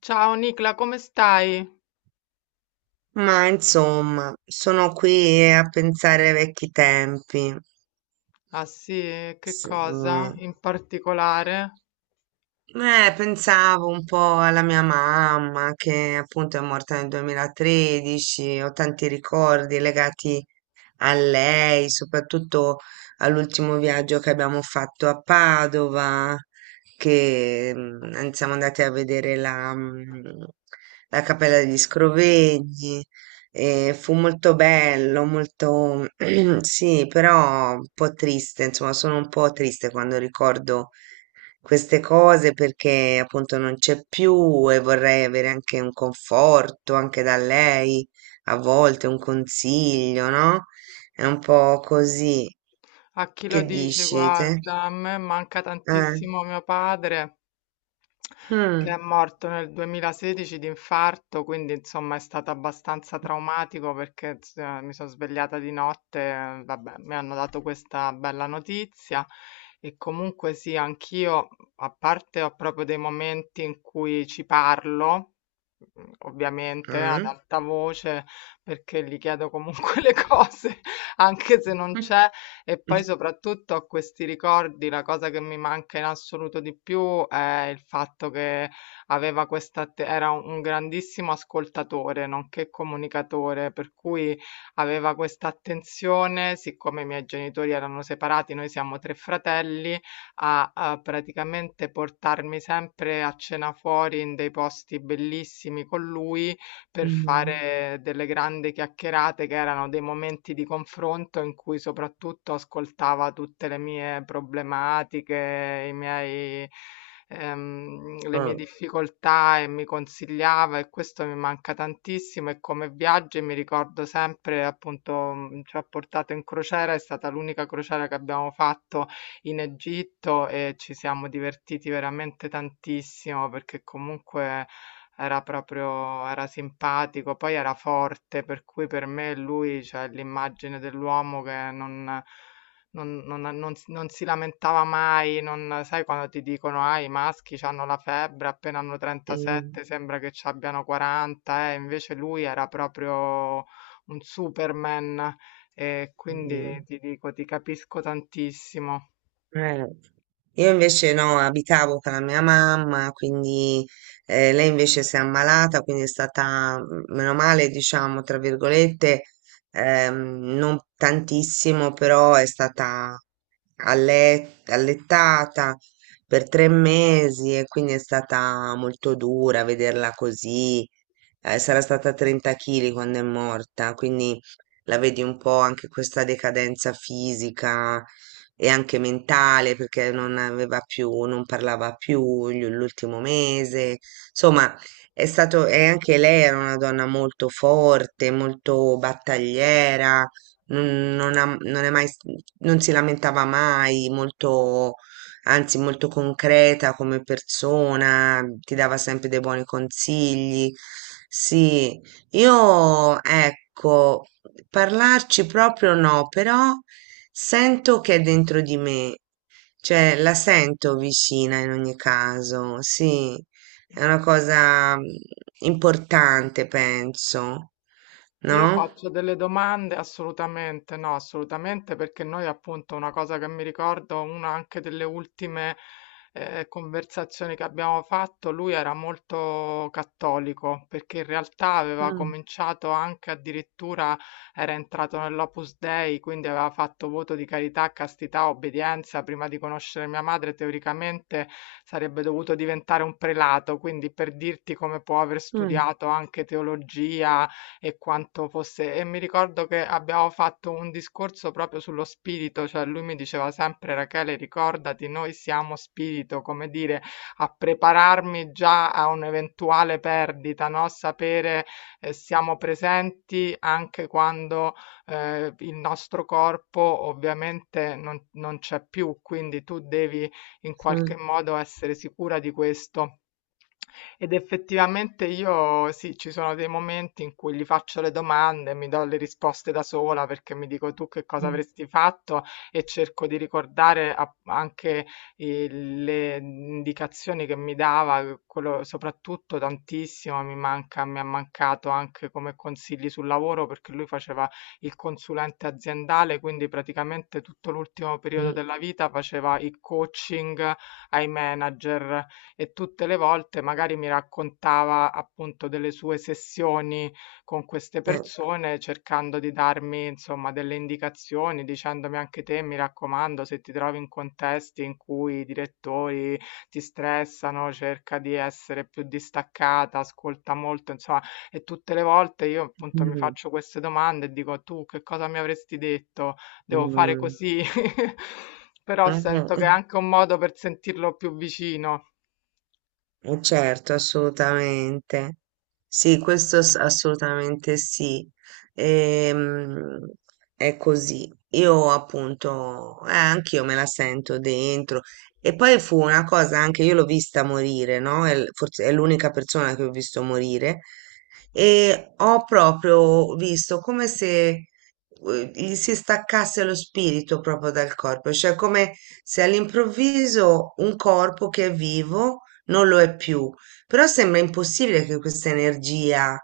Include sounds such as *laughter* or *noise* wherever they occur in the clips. Ciao Nicla, come stai? Ma insomma, sono qui a pensare ai vecchi tempi. Ah sì, e che Sì. cosa in particolare? Pensavo un po' alla mia mamma che appunto è morta nel 2013, ho tanti ricordi legati a lei, soprattutto all'ultimo viaggio che abbiamo fatto a Padova, che siamo andati a vedere la Cappella degli Scrovegni. E fu molto bello, molto *clears throat* sì, però un po' triste, insomma, sono un po' triste quando ricordo queste cose perché appunto non c'è più e vorrei avere anche un conforto anche da lei, a volte un consiglio, no? È un po' così. A chi lo Che dici? dici te? Guarda, a me manca Eh? tantissimo mio padre. Che è Mm. morto nel 2016 di infarto, quindi insomma è stato abbastanza traumatico perché mi sono svegliata di notte, vabbè, mi hanno dato questa bella notizia e comunque sì, anch'io, a parte ho proprio dei momenti in cui ci parlo, ovviamente ad Mm. alta voce, perché gli chiedo comunque *laughs* le cose, anche se non c'è, e poi soprattutto ho questi ricordi, la cosa che mi manca in assoluto di più è il fatto che era un grandissimo ascoltatore, nonché comunicatore, per cui aveva questa attenzione, siccome i miei genitori erano separati, noi siamo tre fratelli, a praticamente portarmi sempre a cena fuori in dei posti bellissimi con lui per Mm. fare delle grandi chiacchierate che erano dei momenti di confronto in cui soprattutto ascoltava tutte le mie problematiche, i miei, le mie Oh, difficoltà e mi consigliava e questo mi manca tantissimo e come viaggi mi ricordo sempre appunto ci ha portato in crociera, è stata l'unica crociera che abbiamo fatto in Egitto e ci siamo divertiti veramente tantissimo perché comunque era proprio era simpatico, poi era forte, per cui per me lui, cioè, è l'immagine dell'uomo che non si lamentava mai, non sai quando ti dicono: "Ah, i maschi c'hanno la febbre, appena hanno mm, 37 sembra che c'abbiano 40", invece lui era proprio un superman e quindi mm. ti dico, ti capisco tantissimo. Eh. *laughs* Io invece no, abitavo con la mia mamma, quindi lei invece si è ammalata, quindi è stata, meno male, diciamo, tra virgolette, ehm, non tantissimo, però è stata allettata per 3 mesi e quindi è stata molto dura vederla così. Sarà stata 30 kg quando è morta, quindi la vedi un po' anche questa decadenza fisica e anche mentale perché non aveva più, non parlava più l'ultimo mese. Insomma, è stato, e anche lei era una donna molto forte, molto battagliera non è mai, non si lamentava mai, molto, anzi molto concreta come persona, ti dava sempre dei buoni consigli. Sì, io ecco, parlarci proprio no, però sento che è dentro di me, cioè la sento vicina in ogni caso, sì, è una cosa importante, penso, Io no? faccio delle domande? Assolutamente no, assolutamente perché noi appunto una cosa che mi ricordo, una anche delle ultime conversazioni che abbiamo fatto, lui era molto cattolico perché in realtà aveva Mm, cominciato anche addirittura, era entrato nell'Opus Dei, quindi aveva fatto voto di carità, castità, obbedienza, prima di conoscere mia madre teoricamente sarebbe dovuto diventare un prelato, quindi per dirti come può aver mm, studiato anche teologia e quanto fosse e mi ricordo che abbiamo fatto un discorso proprio sullo spirito, cioè lui mi diceva sempre Rachele, ricordati, noi siamo spirito, come dire, a prepararmi già a un'eventuale perdita, no? Sapere siamo presenti anche quando il nostro corpo ovviamente non c'è più, quindi tu devi in mm. qualche modo essere sicura di questo. Ed effettivamente io sì, ci sono dei momenti in cui gli faccio le domande e mi do le risposte da sola perché mi dico tu che cosa Mh, avresti fatto e cerco di ricordare anche le indicazioni che mi dava, quello soprattutto tantissimo mi manca, mi ha mancato anche come consigli sul lavoro perché lui faceva il consulente aziendale, quindi praticamente tutto l'ultimo periodo mh, della vita faceva il coaching ai manager e tutte le volte magari mi raccontava appunto delle sue sessioni con queste eh, persone, cercando di darmi insomma delle indicazioni, dicendomi anche te, mi raccomando, se ti trovi in contesti in cui i direttori ti stressano, cerca di essere più distaccata, ascolta molto, insomma, e tutte le volte io appunto mi mh, faccio queste domande e dico tu che cosa mi avresti detto? Devo fare mh. così? *laughs* Però Ah, sento che è eh. anche un modo per sentirlo più vicino. Certo, assolutamente. Sì, questo assolutamente sì. Ehm, è così. Io appunto, anch'io me la sento dentro. E poi fu una cosa anche, io l'ho vista morire, no? È forse è l'unica persona che ho visto morire. E ho proprio visto come se gli si staccasse lo spirito proprio dal corpo, cioè come se all'improvviso un corpo che è vivo non lo è più, però sembra impossibile che questa energia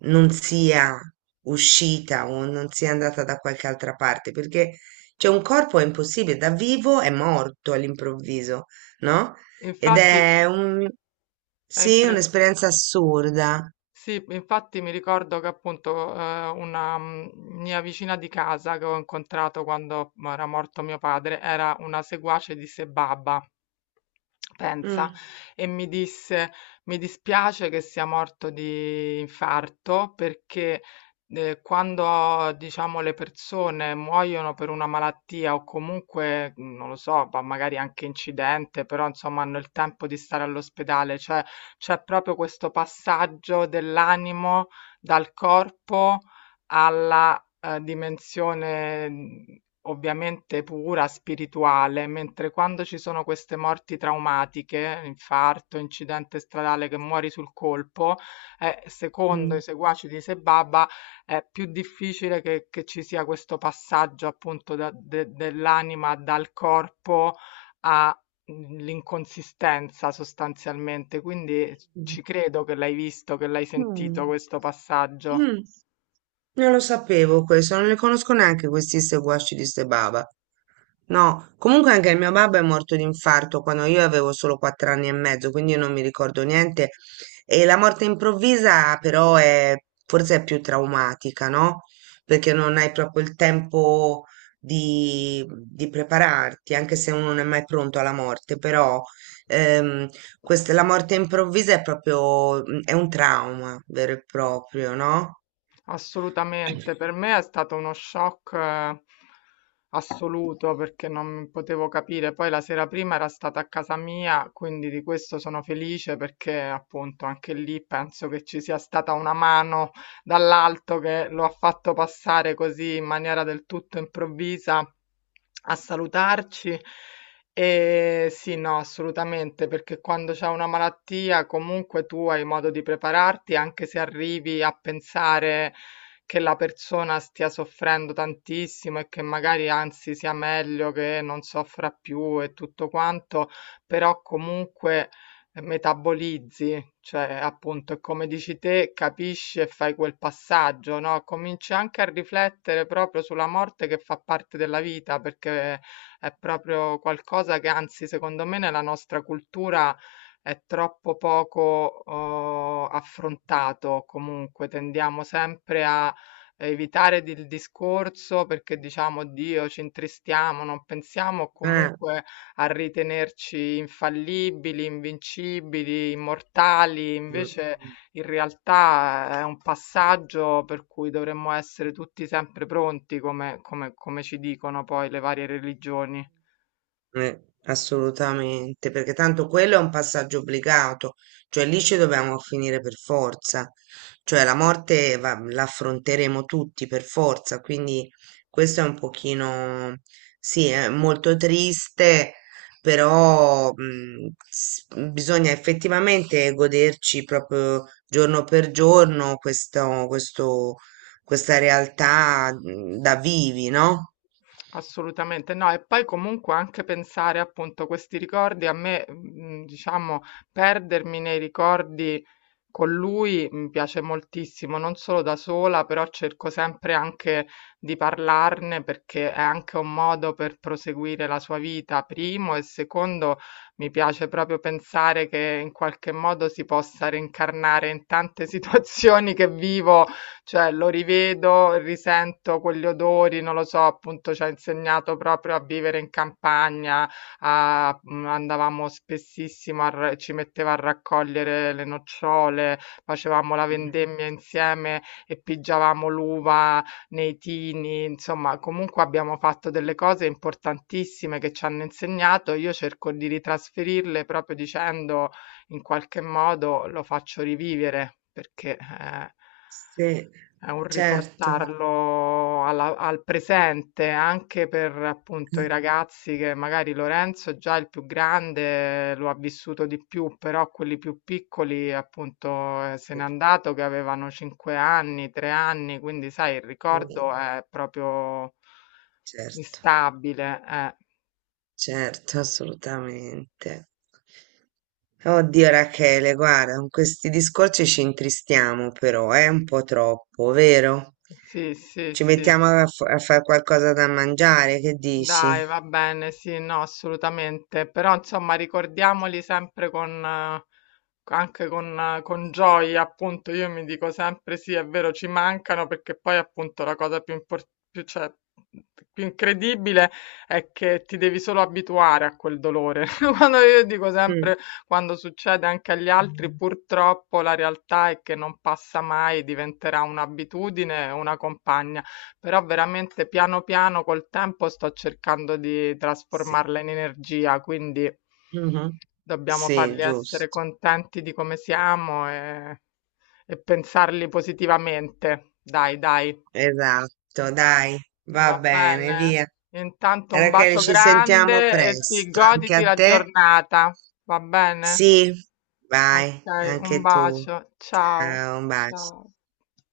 non sia uscita o non sia andata da qualche altra parte, perché cioè, un corpo è impossibile, da vivo è morto all'improvviso, no? E Ed infatti è un, è sì, impre- un'esperienza assurda. sì, infatti mi ricordo che appunto una mia vicina di casa che ho incontrato quando era morto mio padre era una seguace di Sebaba. Pensa, Mm, e mi disse: Mi dispiace che sia morto di infarto perché quando diciamo le persone muoiono per una malattia o comunque non lo so, ma magari anche incidente, però insomma hanno il tempo di stare all'ospedale, cioè c'è proprio questo passaggio dell'animo dal corpo alla dimensione ovviamente pura, spirituale, mentre quando ci sono queste morti traumatiche, infarto, incidente stradale che muori sul colpo, secondo mm, i seguaci di Sebaba è più difficile che ci sia questo passaggio appunto dell'anima dal corpo all'inconsistenza sostanzialmente. Quindi mm, ci credo che l'hai visto, che l'hai mm. sentito questo passaggio. Mm. Non lo sapevo questo, non li conosco neanche questi ste guasci di ste baba. No, comunque anche il mio babbo è morto di infarto quando io avevo solo 4 anni e mezzo, quindi io non mi ricordo niente. E la morte improvvisa però è forse è più traumatica, no? Perché non hai proprio il tempo di prepararti, anche se uno non è mai pronto alla morte, però ehm, questa, la morte improvvisa è proprio, è un trauma vero e proprio, no? Assolutamente, per me è stato uno shock assoluto perché non potevo capire. Poi la sera prima era stata a casa mia, quindi di questo sono felice perché appunto anche lì penso che ci sia stata una mano dall'alto che lo ha fatto passare così in maniera del tutto improvvisa a salutarci. E sì, no, assolutamente, perché quando c'è una malattia comunque tu hai modo di prepararti, anche se arrivi a pensare che la persona stia soffrendo tantissimo e che magari anzi sia meglio che non soffra più e tutto quanto, però comunque metabolizzi, cioè appunto, come dici te, capisci e fai quel passaggio, no? Cominci anche a riflettere proprio sulla morte che fa parte della vita, perché è proprio qualcosa che, anzi, secondo me, nella nostra cultura è troppo poco affrontato. Comunque, tendiamo sempre a evitare il discorso perché diciamo Dio, ci intristiamo, non pensiamo Eh. comunque a ritenerci infallibili, invincibili, immortali, Mh, mh, invece in realtà è un passaggio per cui dovremmo essere tutti sempre pronti, come, come ci dicono poi le varie religioni. Assolutamente, perché tanto quello è un passaggio obbligato, cioè lì ci dobbiamo finire per forza, cioè la morte la affronteremo tutti per forza, quindi questo è un pochino, sì, è molto triste, però bisogna effettivamente goderci proprio giorno per giorno questo, questa realtà da vivi, no? Assolutamente no, e poi comunque anche pensare appunto questi ricordi, a me, diciamo, perdermi nei ricordi con lui mi piace moltissimo, non solo da sola, però cerco sempre anche di parlarne perché è anche un modo per proseguire la sua vita, primo, e secondo mi piace proprio pensare che in qualche modo si possa reincarnare in tante *laughs* situazioni che vivo cioè lo rivedo, risento quegli odori, non lo so, appunto ci ha insegnato proprio a vivere in campagna, andavamo spessissimo, ci metteva a raccogliere le nocciole, facevamo la vendemmia insieme e pigiavamo l'uva nei tini, insomma, comunque abbiamo fatto delle cose importantissime che ci hanno insegnato. Io cerco di ritrasferirle proprio dicendo in qualche modo lo faccio rivivere perché Sì, è un certo. riportarlo al presente anche per appunto i Eh, ragazzi che magari Lorenzo già il più grande lo ha vissuto di più, però quelli più piccoli appunto se n'è eh, andato che avevano 5 anni, 3 anni, quindi sai il va ricordo bene. è proprio Certo, instabile. Certo, assolutamente. Oddio Rachele, guarda, con questi discorsi ci intristiamo però, è un po' troppo, vero? Sì, sì, Ci sì. mettiamo a fare qualcosa da mangiare, che dici? Dai, va bene, sì, no, assolutamente, però insomma ricordiamoli sempre con, anche con gioia, appunto, io mi dico sempre sì, è vero, ci mancano perché poi appunto la cosa più, cioè, più incredibile è che ti devi solo abituare a quel dolore. *laughs* Quando io dico Mm, sempre, quando succede anche agli altri, purtroppo la realtà è che non passa mai, diventerà un'abitudine, una compagna. Però veramente piano piano col tempo sto cercando di sì. trasformarla in energia, quindi Mhm. dobbiamo Sì, farli essere giusto. contenti di come siamo e pensarli positivamente. Dai, dai, Esatto, dai, va va bene, bene. via. Intanto un Rachele, bacio ci sentiamo grande e sì, presto, anche goditi a la te. giornata, va bene? Sì, vai, Ok, un anche tu. bacio, ciao, Ciao, un bacio. ciao.